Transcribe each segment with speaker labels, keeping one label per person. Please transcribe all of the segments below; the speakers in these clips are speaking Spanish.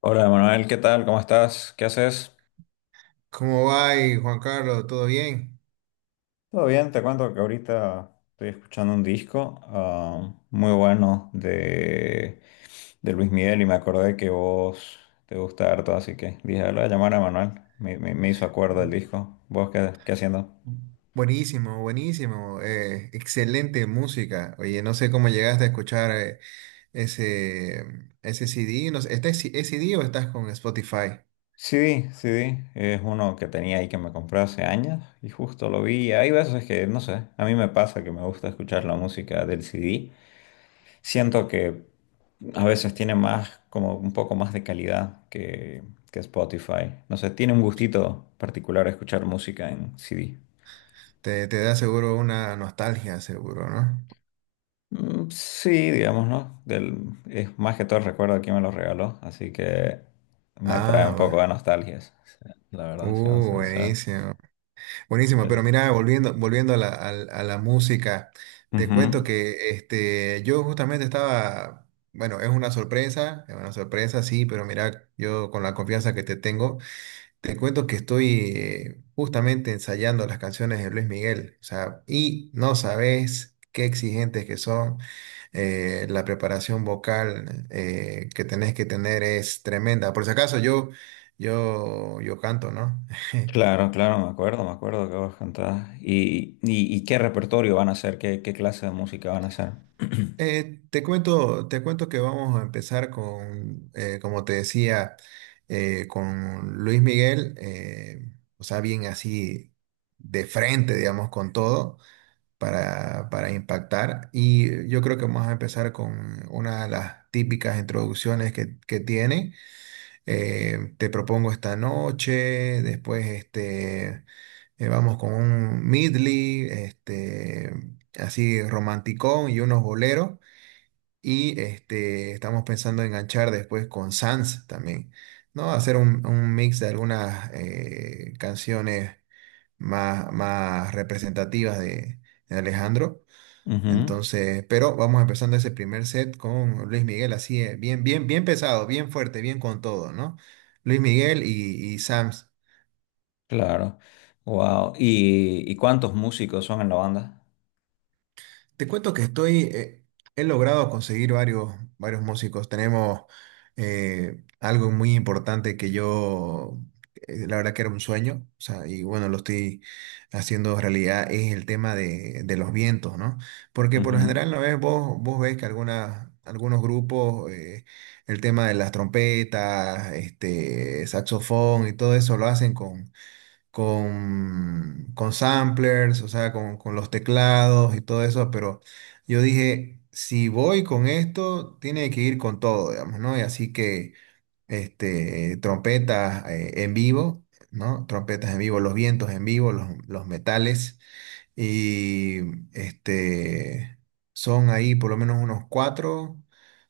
Speaker 1: Hola Manuel, ¿qué tal? ¿Cómo estás? ¿Qué haces?
Speaker 2: ¿Cómo va, ahí, Juan Carlos? ¿Todo bien?
Speaker 1: Todo bien, te cuento que ahorita estoy escuchando un disco muy bueno de Luis Miguel y me acordé que vos te gusta harto, así que dije, "Ah, Le voy a llamar a Manuel, me hizo acuerdo el disco. ¿Vos qué, qué haciendo?
Speaker 2: Buenísimo, buenísimo. Excelente música. Oye, no sé cómo llegaste a escuchar ese, ese CD. No sé, ¿es CD o estás con Spotify?
Speaker 1: CD, CD, es uno que tenía ahí que me compré hace años y justo lo vi. Hay veces que, no sé, a mí me pasa que me gusta escuchar la música del CD. Siento que a veces tiene más, como un poco más de calidad que Spotify. No sé, tiene un gustito particular escuchar música en CD.
Speaker 2: Te da seguro una nostalgia, seguro, ¿no?
Speaker 1: Mm, sí, digamos, ¿no? Es más que todo el recuerdo de quién me lo regaló, así que me trae un poco
Speaker 2: Ah,
Speaker 1: de nostalgia, sí, la verdad, siendo sincero.
Speaker 2: buenísimo. Buenísimo,
Speaker 1: Sí, sí.
Speaker 2: pero mira, volviendo a la, a la música, te cuento
Speaker 1: Ujú.
Speaker 2: que este, yo justamente estaba, bueno, es una sorpresa, sí, pero mira, yo con la confianza que te tengo, te cuento que estoy justamente ensayando las canciones de Luis Miguel, o sea, y no sabes qué exigentes que son, la preparación vocal que tenés que tener es tremenda. Por si acaso, yo, yo canto, ¿no?
Speaker 1: Claro, claro, me acuerdo que vos cantabas. Y qué repertorio van a hacer? ¿Qué, qué clase de música van a hacer?
Speaker 2: Te cuento, te cuento que vamos a empezar con, como te decía, con Luis Miguel, o sea, bien así de frente, digamos, con todo para impactar. Y yo creo que vamos a empezar con una de las típicas introducciones que tiene. Te propongo esta noche, después este, vamos con un medley, este, así romanticón y unos boleros. Y este, estamos pensando enganchar después con Sans también, ¿no? Hacer un mix de algunas canciones más, más representativas de Alejandro.
Speaker 1: Ujú.
Speaker 2: Entonces, pero vamos empezando ese primer set con Luis Miguel, así, bien, bien, bien pesado, bien fuerte, bien con todo, ¿no? Luis Miguel y Sans.
Speaker 1: Claro. Wow. Y cuántos músicos son en la banda?
Speaker 2: Te cuento que estoy, he logrado conseguir varios, varios músicos. Tenemos algo muy importante que yo, la verdad que era un sueño, o sea, y bueno, lo estoy haciendo realidad, es el tema de los vientos, ¿no? Porque por lo
Speaker 1: Ujú,
Speaker 2: general, ¿no ves? Vos, vos ves que algunas, algunos grupos, el tema de las trompetas, este, saxofón y todo eso lo hacen con con samplers, o sea, con los teclados y todo eso, pero yo dije, si voy con esto, tiene que ir con todo, digamos, ¿no? Y así que, este, trompetas en vivo, ¿no? Trompetas en vivo, los vientos en vivo, los metales. Y este, son ahí por lo menos unos cuatro.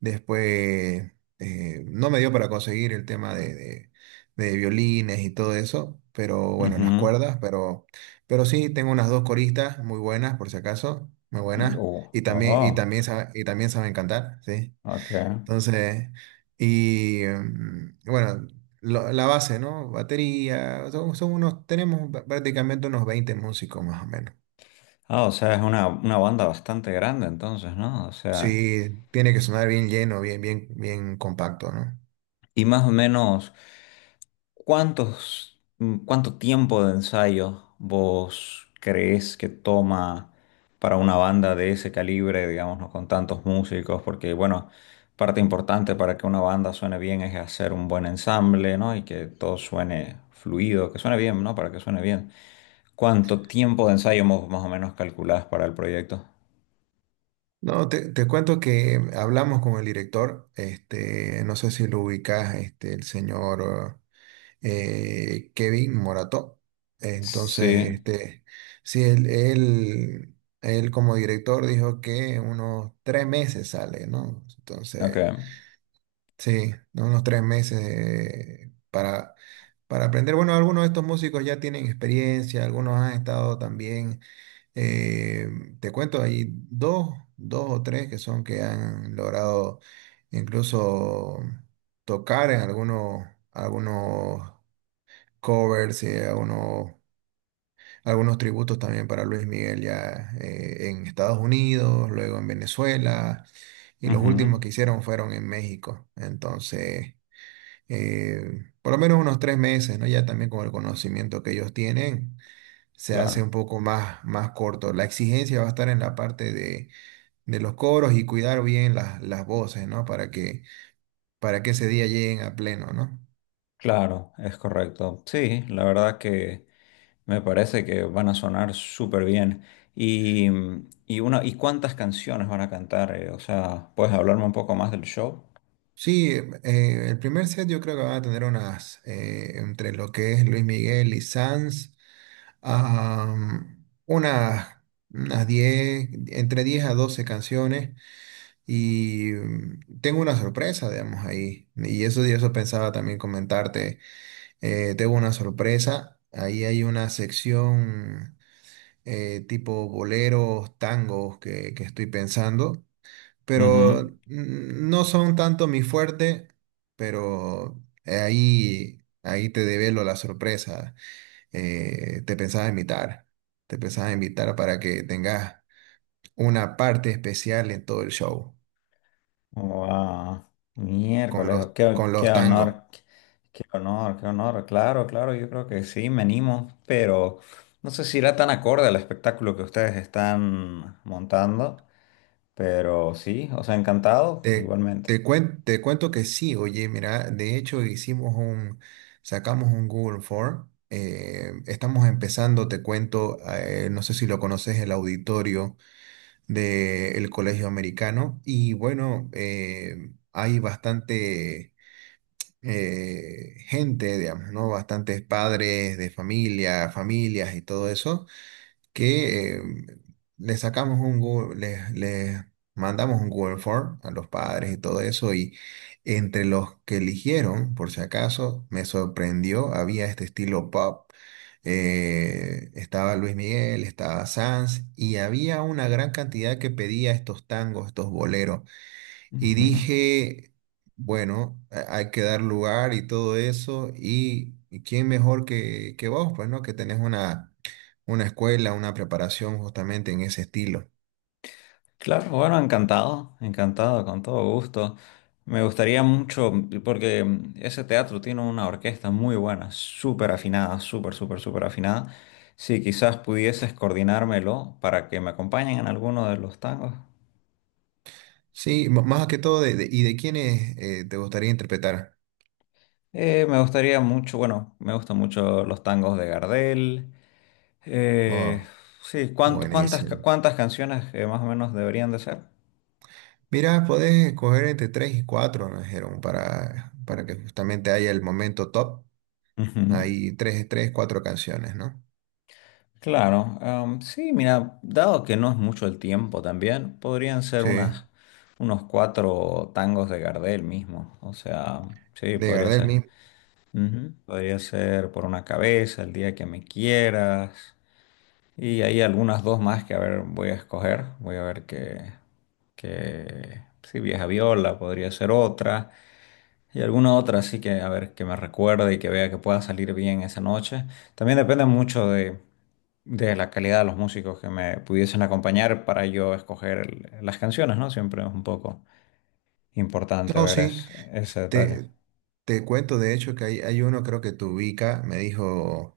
Speaker 2: Después no me dio para conseguir el tema de, de violines y todo eso, pero bueno, las
Speaker 1: ujú.
Speaker 2: cuerdas, pero sí tengo unas dos coristas muy buenas, por si acaso, muy
Speaker 1: Mm.
Speaker 2: buenas.
Speaker 1: Oh,
Speaker 2: Y también, y
Speaker 1: oh,
Speaker 2: también, y también saben cantar, ¿sí?
Speaker 1: ok.
Speaker 2: Entonces, y bueno, la base, ¿no? Batería, son, son unos, tenemos prácticamente unos 20 músicos más o menos.
Speaker 1: Ah, o sea, es una banda bastante grande entonces, ¿no? O sea,
Speaker 2: Sí, tiene que sonar bien lleno, bien, bien, bien compacto, ¿no?
Speaker 1: y más o menos, ¿cuántos, cuánto tiempo de ensayo vos crees que toma para una banda de ese calibre, digamos, ¿no?, con tantos músicos? Porque, bueno, parte importante para que una banda suene bien es hacer un buen ensamble, ¿no? Y que todo suene fluido, que suene bien, ¿no? Para que suene bien. ¿Cuánto tiempo de ensayo más o menos calculás para el proyecto?
Speaker 2: No, te cuento que hablamos con el director, este, no sé si lo ubicas, este, el señor Kevin Morató.
Speaker 1: Sí,
Speaker 2: Entonces, este, sí, él, él como director dijo que unos tres meses sale, ¿no?
Speaker 1: ok.
Speaker 2: Entonces, sí, unos tres meses para aprender. Bueno, algunos de estos músicos ya tienen experiencia, algunos han estado también. Eh, Te cuento, hay dos, dos o tres que son que han logrado incluso tocar en algunos, algunos covers y algunos, algunos tributos también para Luis Miguel ya en Estados Unidos, luego en Venezuela y los últimos
Speaker 1: Ujú.
Speaker 2: que hicieron fueron en México. Entonces, por lo menos unos tres meses, ¿no? Ya también con el conocimiento que ellos tienen se hace un
Speaker 1: Claro,
Speaker 2: poco más, más corto. La exigencia va a estar en la parte de los coros y cuidar bien las voces, ¿no? Para que ese día lleguen a pleno, ¿no?
Speaker 1: claro, es correcto. Sí, la verdad que... Me parece que van a sonar súper bien. Y, y, una, ¿y cuántas canciones van a cantar? O sea, ¿puedes hablarme un poco más del show?
Speaker 2: Sí, el primer set yo creo que van a tener unas, entre lo que es Luis Miguel y Sanz, unas, unas 10, entre 10 a 12 canciones y tengo una sorpresa, digamos, ahí. Y eso pensaba también comentarte. Tengo una sorpresa. Ahí hay una sección tipo boleros, tangos que estoy pensando, pero
Speaker 1: Ujú.
Speaker 2: no son tanto mi fuerte, pero ahí, ahí te develo la sorpresa. Te pensaba invitar, te pensaba invitar para que tengas una parte especial en todo el show
Speaker 1: Wow. Miércoles, qué,
Speaker 2: con
Speaker 1: qué
Speaker 2: los tangos.
Speaker 1: honor, qué honor, qué honor. Claro, claro, yo creo que sí, me animo, pero no sé si irá tan acorde al espectáculo que ustedes están montando, pero sí, os ha encantado
Speaker 2: Te,
Speaker 1: igualmente.
Speaker 2: te cuento que sí, oye, mira, de hecho hicimos un, sacamos un Google Form, estamos empezando, te cuento, no sé si lo conoces, el auditorio del Colegio Americano, y bueno, hay bastante gente, digamos, ¿no? Bastantes padres de familia, familias y todo eso que le sacamos un Google, le mandamos un Google Form a los padres y todo eso, y entre los que eligieron, por si acaso, me sorprendió, había este estilo pop, estaba Luis Miguel, estaba Sanz, y había una gran cantidad que pedía estos tangos, estos boleros. Y
Speaker 1: Ujú.
Speaker 2: dije, bueno, hay que dar lugar y todo eso. Y quién mejor que vos, pues, ¿no? Que tenés una escuela, una preparación justamente en ese estilo.
Speaker 1: Claro, bueno, encantado, encantado, con todo gusto. Me gustaría mucho, porque ese teatro tiene una orquesta muy buena, súper afinada, súper, súper, súper afinada. Si quizás pudieses coordinármelo para que me acompañen en alguno de los tangos.
Speaker 2: Sí, más que todo, de, ¿y de quiénes te gustaría interpretar?
Speaker 1: Me gustaría mucho, bueno, me gustan mucho los tangos de Gardel. Eh,
Speaker 2: Oh,
Speaker 1: sí, cuántas,
Speaker 2: buenísimo.
Speaker 1: cuántas canciones más o menos deberían de ser?
Speaker 2: Mira, podés escoger entre tres y cuatro, nos dijeron, para que justamente haya el momento top.
Speaker 1: Ujú.
Speaker 2: Hay tres, tres, cuatro canciones, ¿no?
Speaker 1: Claro, em, sí, mira, dado que no es mucho el tiempo también,
Speaker 2: Sí,
Speaker 1: unos cuatro tangos de Gardel mismo, o sea, sí,
Speaker 2: de
Speaker 1: podría
Speaker 2: Gardel.
Speaker 1: ser. Ujú, podría ser Por una cabeza, El día que me quieras, y hay algunas dos más que a ver, voy a escoger, voy a ver sí, Vieja Viola podría ser otra. Y alguna otra, así que a ver, que me recuerde y que vea que pueda salir bien esa noche. También depende mucho de la calidad de los músicos que me pudiesen acompañar para yo escoger las canciones, ¿no? Siempre es un poco importante
Speaker 2: No,
Speaker 1: ver
Speaker 2: sí,
Speaker 1: ese detalle.
Speaker 2: te, te cuento de hecho que hay uno, creo que te ubica, me dijo,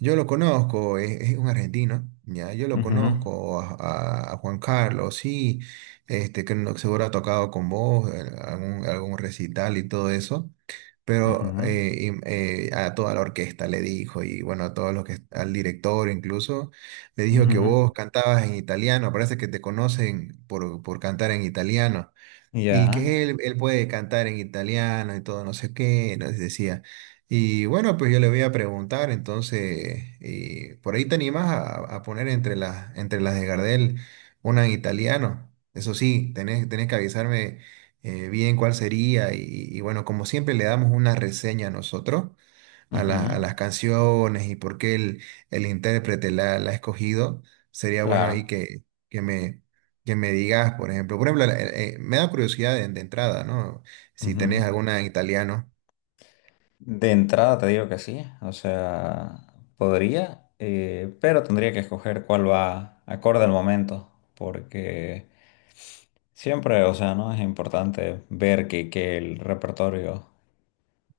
Speaker 2: yo lo conozco, es un argentino, ya, yo lo
Speaker 1: Ujú,
Speaker 2: conozco a, a Juan Carlos, sí, este, que seguro ha tocado con vos, algún, algún recital y todo eso, pero
Speaker 1: ujú,
Speaker 2: a toda la orquesta le dijo, y bueno, a todos los que, al director incluso, le dijo que
Speaker 1: ujú.
Speaker 2: vos cantabas en italiano, parece que te conocen por cantar en italiano. Y
Speaker 1: Ya,
Speaker 2: que él puede cantar en italiano y todo, no sé qué, nos decía. Y bueno, pues yo le voy a preguntar, entonces, y por ahí te animas a poner entre las de Gardel una en italiano. Eso sí, tenés, tenés que avisarme bien cuál sería. Y bueno, como siempre le damos una reseña a nosotros a,
Speaker 1: ujú,
Speaker 2: a las canciones y por qué el intérprete la, la ha escogido, sería bueno ahí
Speaker 1: claro.
Speaker 2: que me, que me digas, por ejemplo. Por ejemplo, me da curiosidad de entrada, ¿no? Si tenés
Speaker 1: Ujú.
Speaker 2: alguna en italiano.
Speaker 1: De entrada te digo que sí, o sea, podría, pero tendría que escoger cuál va acorde al momento, porque... Siempre, o sea, ¿no? Es importante ver que el repertorio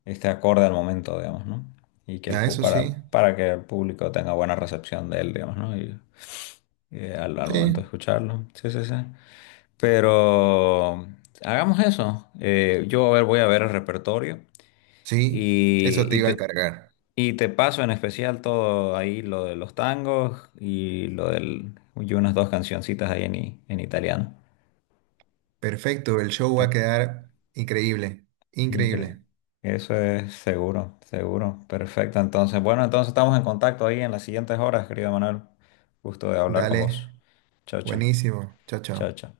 Speaker 1: esté acorde al momento, digamos, ¿no? Y que
Speaker 2: Ah, eso sí.
Speaker 1: para que el público tenga buena recepción de él, digamos, ¿no? Y al, al momento de
Speaker 2: Sí,
Speaker 1: escucharlo. Sí, sí, sí. Pero hagamos eso. Yo a ver, voy a ver el repertorio
Speaker 2: sí,
Speaker 1: y,
Speaker 2: eso te iba a encargar.
Speaker 1: y te paso en especial todo ahí lo de los tangos y lo del y unas dos cancioncitas ahí en, en italiano.
Speaker 2: Perfecto, el show va a quedar increíble,
Speaker 1: Incre-
Speaker 2: increíble.
Speaker 1: Eso es seguro, seguro. Perfecto. Entonces, bueno, entonces estamos en contacto ahí en las siguientes horas, querido Manuel. Gusto de hablar con vos.
Speaker 2: Dale,
Speaker 1: Chao, chao.
Speaker 2: buenísimo. Chao,
Speaker 1: Chao,
Speaker 2: chao.
Speaker 1: chao.